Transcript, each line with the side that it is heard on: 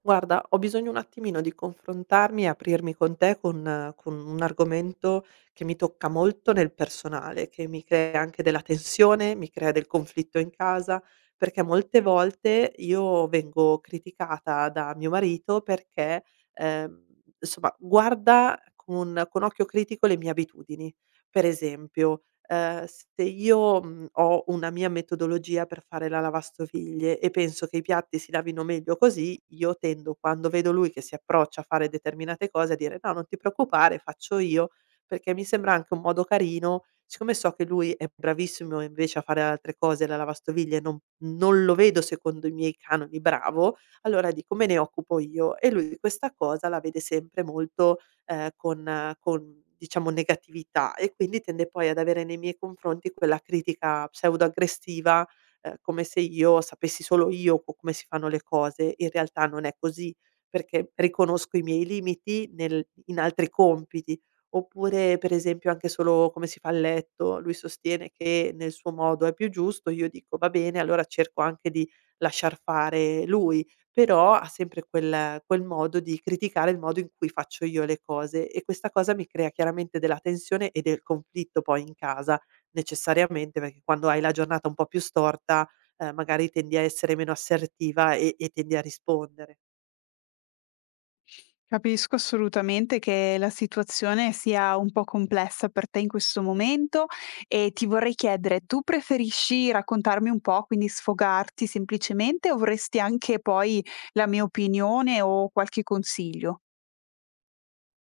right: Guarda, ho bisogno un attimino di confrontarmi e aprirmi con te con un argomento che mi tocca molto nel personale, che mi crea anche della tensione, mi crea del conflitto in casa, perché molte volte io vengo criticata da mio marito perché, ehm, insomma, guarda con occhio critico le mie abitudini. Per esempio, se io, ho una mia metodologia per fare la lavastoviglie e penso che i piatti si lavino meglio così, io tendo, quando vedo lui che si approccia a fare determinate cose, a dire: "No, non ti preoccupare, faccio io", perché mi sembra anche un modo carino, siccome so che lui è bravissimo invece a fare altre cose, la lavastoviglie non lo vedo secondo i miei canoni bravo, allora dico: "Me ne occupo io". E lui questa cosa la vede sempre molto con diciamo negatività e quindi tende poi ad avere nei miei confronti quella critica pseudo-aggressiva, come se io sapessi solo io co come si fanno le cose. In realtà non è così, perché riconosco i miei limiti nel in altri compiti. Oppure per esempio anche solo come si fa il letto, lui sostiene che nel suo modo è più giusto, io dico: "Va bene", allora cerco anche di lasciar fare lui però ha sempre quel modo di criticare il modo in cui faccio io le cose e questa cosa mi crea chiaramente della tensione e del conflitto poi in casa, necessariamente, perché quando hai la giornata un po' più storta, magari tendi a essere meno assertiva e tendi a rispondere.
left: Capisco assolutamente che la situazione sia un po' complessa per te in questo momento e ti vorrei chiedere, tu preferisci raccontarmi un po', quindi sfogarti semplicemente o vorresti anche poi la mia opinione o qualche consiglio?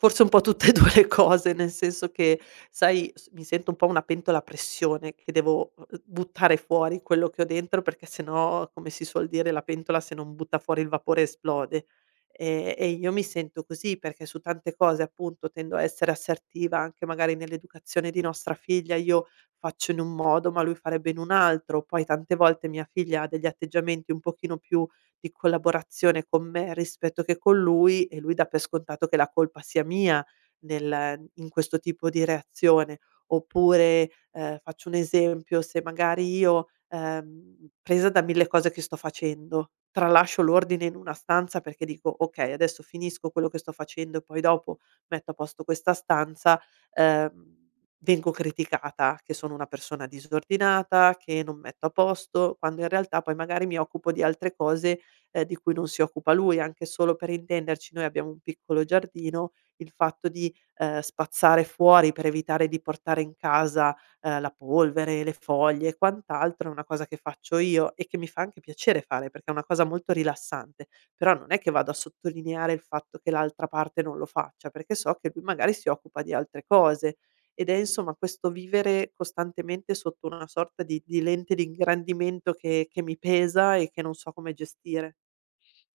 right: Forse un po' tutte e 2 le cose, nel senso che, sai, s mi sento un po' una pentola a pressione che devo, buttare fuori quello che ho dentro, perché se no, come si suol dire, la pentola se non butta fuori il vapore esplode. E io mi sento così perché su tante cose, appunto, tendo a essere assertiva, anche magari nell'educazione di nostra figlia, io faccio in un modo, ma lui farebbe in un altro. Poi tante volte mia figlia ha degli atteggiamenti un pochino più di collaborazione con me rispetto che con lui e lui dà per scontato che la colpa sia mia nel in questo tipo di reazione. Oppure, faccio un esempio, se magari io, presa da 1000 cose che sto facendo, tralascio l'ordine in una stanza perché dico: "Okay, adesso finisco quello che sto facendo e poi dopo metto a posto questa stanza", ehm, vengo criticata che sono una persona disordinata, che non metto a posto, quando in realtà poi magari mi occupo di altre cose di cui non si occupa lui. Anche solo per intenderci, noi abbiamo un piccolo giardino, il fatto di, spazzare fuori per evitare di portare in casa, la polvere, le foglie e quant'altro è una cosa che faccio io e che mi fa anche piacere fare, perché è una cosa molto rilassante. Però non è che vado a sottolineare il fatto che l'altra parte non lo faccia, perché so che lui magari si occupa di altre cose. Ed è insomma questo vivere costantemente sotto una sorta di lente di ingrandimento che mi pesa e che non so come gestire.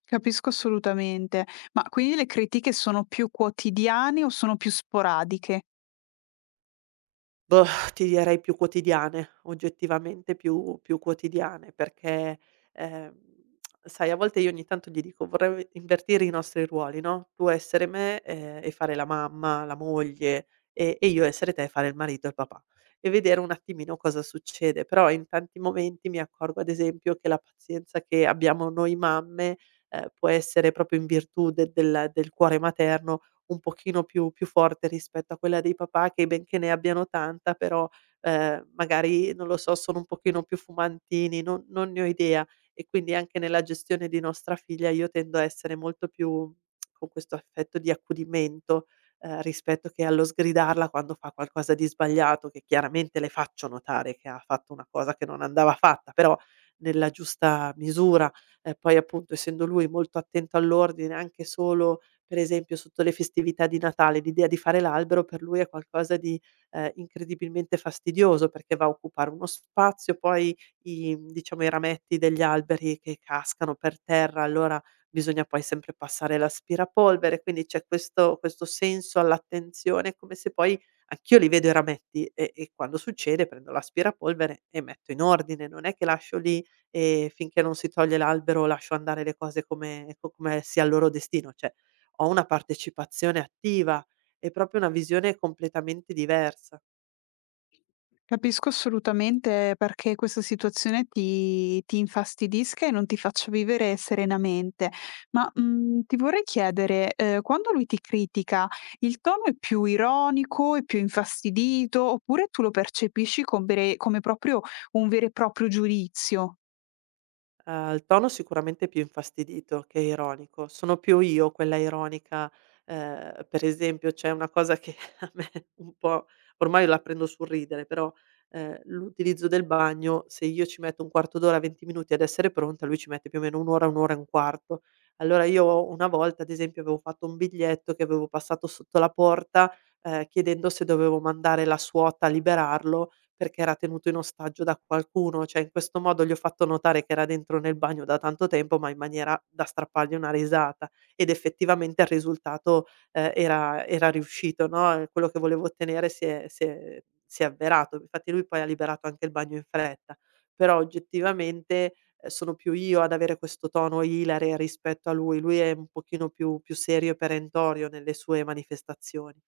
left: Capisco assolutamente, ma quindi le critiche sono più quotidiane o sono più sporadiche?
right: Boh, ti direi più quotidiane, oggettivamente più quotidiane, perché, ehm, sai a volte io ogni tanto gli dico: "Vorrei invertire i nostri ruoli, no, tu essere me, e fare la mamma, la moglie, e io essere te e fare il marito e il papà." E vedere un attimino cosa succede, però in tanti momenti mi accorgo ad esempio che la pazienza che abbiamo noi mamme, può essere proprio in virtù de del cuore materno un pochino più forte rispetto a quella dei papà che, benché ne abbiano tanta, però, magari, non lo so, sono un pochino più fumantini, non ne ho idea. E quindi anche nella gestione di nostra figlia io tendo a essere molto più con questo affetto di accudimento, rispetto che allo sgridarla quando fa qualcosa di sbagliato, che chiaramente le faccio notare che ha fatto una cosa che non andava fatta, però nella giusta misura. E poi, appunto, essendo lui molto attento all'ordine, anche solo per esempio sotto le festività di Natale, l'idea di fare l'albero per lui è qualcosa di, incredibilmente fastidioso perché va a occupare uno spazio, poi i diciamo i rametti degli alberi che cascano per terra, allora bisogna poi sempre passare l'aspirapolvere, quindi c'è questo senso all'attenzione, come se poi anch'io li vedo i rametti e quando succede prendo l'aspirapolvere e metto in ordine, non è che lascio lì e finché non si toglie l'albero lascio andare le cose come co come sia il loro destino, cioè ho una partecipazione attiva, è proprio una visione completamente diversa.
left: Capisco assolutamente perché questa situazione ti ti infastidisca e non ti faccia vivere serenamente. Ma, mhmm, ti vorrei chiedere, quando lui ti critica, il tono è più ironico, è più infastidito, oppure tu lo percepisci come proprio un vero e proprio giudizio?
right: Il tono sicuramente è più infastidito che ironico. Sono più io quella ironica, per esempio c'è una cosa che a me un po' ormai la prendo sul ridere, però, l'utilizzo del bagno, se io ci metto un quarto d'ora, 20 minuti ad essere pronta, lui ci mette più o meno 1 ora, 1 ora e un quarto. Allora io una volta, ad esempio, avevo fatto un biglietto che avevo passato sotto la porta, chiedendo se dovevo mandare la suota a liberarlo perché era tenuto in ostaggio da qualcuno, cioè in questo modo gli ho fatto notare che era dentro nel bagno da tanto tempo, ma in maniera da strappargli una risata ed effettivamente il risultato, era riuscito, no, quello che volevo ottenere si è avverato. Infatti lui poi ha liberato anche il bagno in fretta. Però oggettivamente, sono più io ad avere questo tono ilare rispetto a lui. Lui è un pochino più serio e perentorio nelle sue manifestazioni.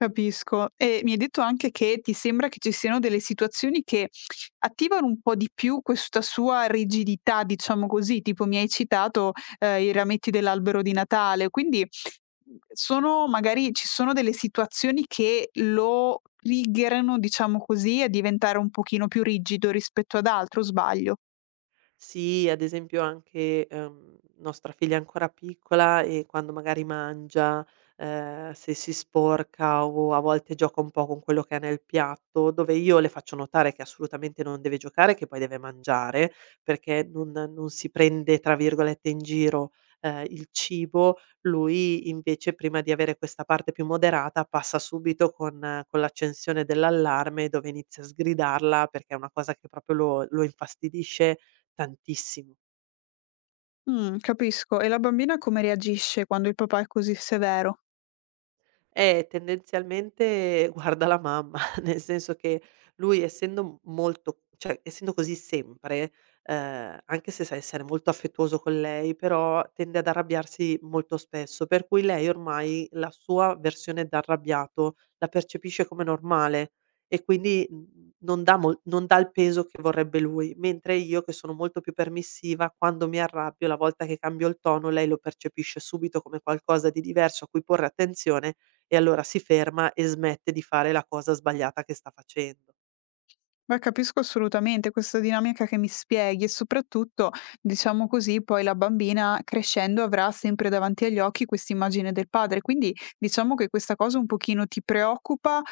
left: Capisco. E mi hai detto anche che ti sembra che ci siano delle situazioni che attivano un po' di più questa sua rigidità, diciamo così, tipo mi hai citato i rametti dell'albero di Natale, quindi sono magari ci sono delle situazioni che lo triggerano, diciamo così, a diventare un pochino più rigido rispetto ad altro, o sbaglio.
right: Sì, ad esempio anche, nostra figlia è ancora piccola e quando magari mangia, se si sporca o a volte gioca un po' con quello che ha nel piatto, dove io le faccio notare che assolutamente non deve giocare, che poi deve mangiare, perché non si prende, tra virgolette, "in giro", il cibo, lui invece prima di avere questa parte più moderata passa subito con l'accensione dell'allarme dove inizia a sgridarla perché è una cosa che proprio lo infastidisce tantissimo.
left: Mm, capisco. E la bambina come reagisce quando il papà è così severo?
right: Tendenzialmente guarda la mamma, nel senso che lui essendo m molto essendo così sempre, anche se sa essere molto affettuoso con lei, però tende ad arrabbiarsi molto spesso, per cui lei ormai la sua versione da arrabbiato la percepisce come normale e quindi, non dà mol non dà il peso che vorrebbe lui, mentre io che sono molto più permissiva, quando mi arrabbio, la volta che cambio il tono, lei lo percepisce subito come qualcosa di diverso a cui porre attenzione e allora si ferma e smette di fare la cosa sbagliata che sta facendo.
left: Beh, capisco assolutamente questa dinamica che mi spieghi e soprattutto, diciamo così, poi la bambina crescendo avrà sempre davanti agli occhi questa immagine del padre, quindi diciamo che questa cosa un pochino ti preoccupa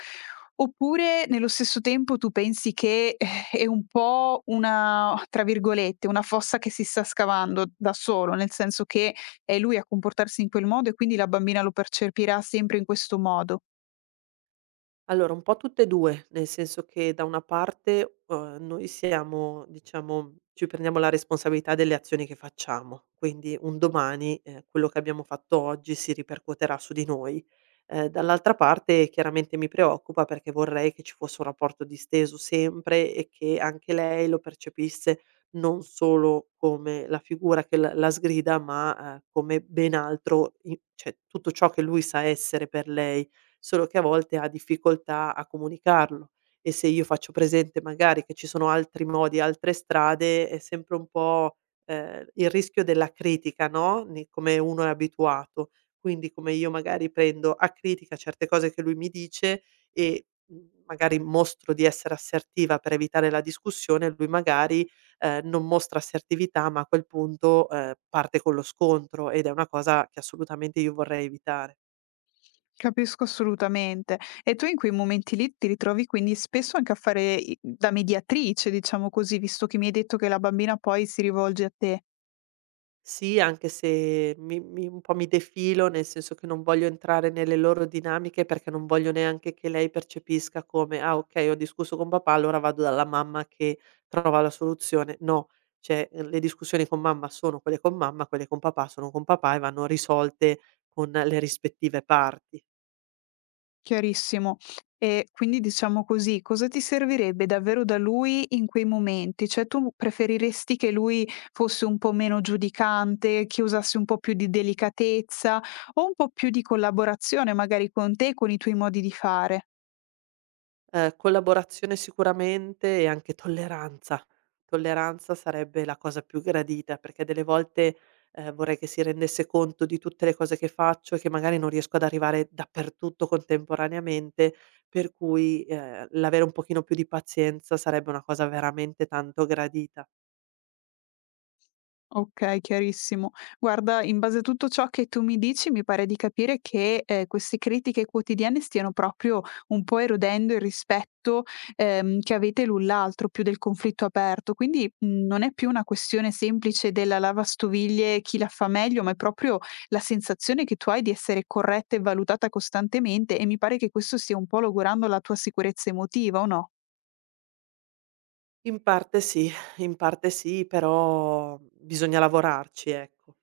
left: oppure nello stesso tempo tu pensi che è un po' una, tra virgolette, una fossa che si sta scavando da solo, nel senso che è lui a comportarsi in quel modo e quindi la bambina lo percepirà sempre in questo modo.
right: Allora, un po' tutte e 2, nel senso che da una parte, noi siamo ci prendiamo la responsabilità delle azioni che facciamo, quindi un domani, quello che abbiamo fatto oggi si ripercuoterà su di noi. Dall'altra parte chiaramente mi preoccupa perché vorrei che ci fosse un rapporto disteso sempre e che anche lei lo percepisse non solo come la figura che la sgrida, ma, come ben altro i cioè tutto ciò che lui sa essere per lei solo che a volte ha difficoltà a comunicarlo e se io faccio presente magari che ci sono altri modi, altre strade, è sempre un po', il rischio della critica, no, ne come uno è abituato. Quindi come io magari prendo a critica certe cose che lui mi dice e, magari mostro di essere assertiva per evitare la discussione, lui magari, non mostra assertività, ma a quel punto, parte con lo scontro ed è una cosa che assolutamente io vorrei evitare.
left: Capisco assolutamente. E tu in quei momenti lì ti ritrovi quindi spesso anche a fare i da mediatrice, diciamo così, visto che mi hai detto che la bambina poi si rivolge a te.
right: Sì, anche se mi un po' mi defilo, nel senso che non voglio entrare nelle loro dinamiche, perché non voglio neanche che lei percepisca come: "Ah okay, ho discusso con papà, allora vado dalla mamma che trova la soluzione". No, cioè, le discussioni con mamma sono quelle con mamma, quelle con papà sono con papà e vanno risolte con le rispettive parti.
left: Chiarissimo. E quindi diciamo così, cosa ti servirebbe davvero da lui in quei momenti? Cioè tu preferiresti che lui fosse un po' meno giudicante, che usasse un po' più di delicatezza o un po' più di collaborazione magari con te e con i tuoi modi di fare?
right: Collaborazione sicuramente e anche tolleranza. Tolleranza sarebbe la cosa più gradita, perché delle volte, vorrei che si rendesse conto di tutte le cose che faccio e che magari non riesco ad arrivare dappertutto contemporaneamente, per cui, l'avere un pochino più di pazienza sarebbe una cosa veramente tanto gradita.
left: Okay, chiarissimo. Guarda, in base a tutto ciò che tu mi dici, mi pare di capire che, queste critiche quotidiane stiano proprio un po' erodendo il rispetto, che avete l'un l'altro, più del conflitto aperto. Quindi, mhmm, non è più una questione semplice della lavastoviglie, chi la fa meglio, ma è proprio la sensazione che tu hai di essere corretta e valutata costantemente e mi pare che questo stia un po' logorando la tua sicurezza emotiva, o no?
right: In parte sì, in parte sì, però bisogna lavorarci, ecco.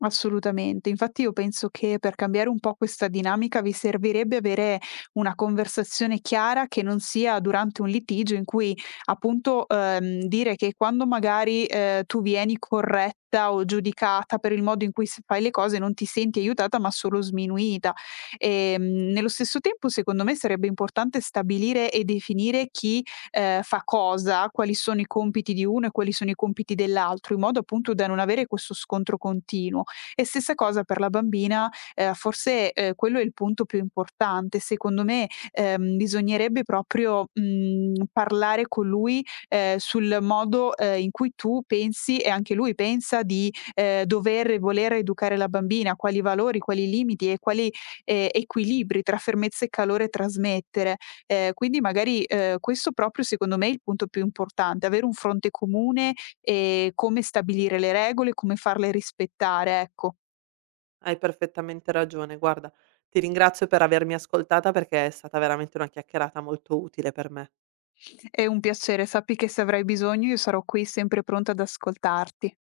left: Assolutamente. Infatti io penso che per cambiare un po' questa dinamica vi servirebbe avere una conversazione chiara che non sia durante un litigio in cui appunto dire che quando magari tu vieni corretta o giudicata per il modo in cui s- fai le cose non ti senti aiutata ma solo sminuita. E, nello stesso tempo secondo me sarebbe importante stabilire e definire chi fa cosa, quali sono i compiti di uno e quali sono i compiti dell'altro, in modo appunto da non avere questo scontro continuo e stessa cosa per la bambina, forse, quello è il punto più importante. Secondo me, bisognerebbe proprio, mhmm, parlare con lui, sul modo, in cui tu pensi e anche lui pensa di, dover e voler educare la bambina, quali valori, quali limiti e quali, equilibri tra fermezza e calore trasmettere. Quindi magari, questo proprio secondo me è il punto più importante, avere un fronte comune e come stabilire le regole, come farle rispettare, ecco.
right: Hai perfettamente ragione. Guarda, ti ringrazio per avermi ascoltata perché è stata veramente una chiacchierata molto utile per me.
left: È un piacere, sappi che se avrai bisogno io sarò qui sempre pronta ad ascoltarti.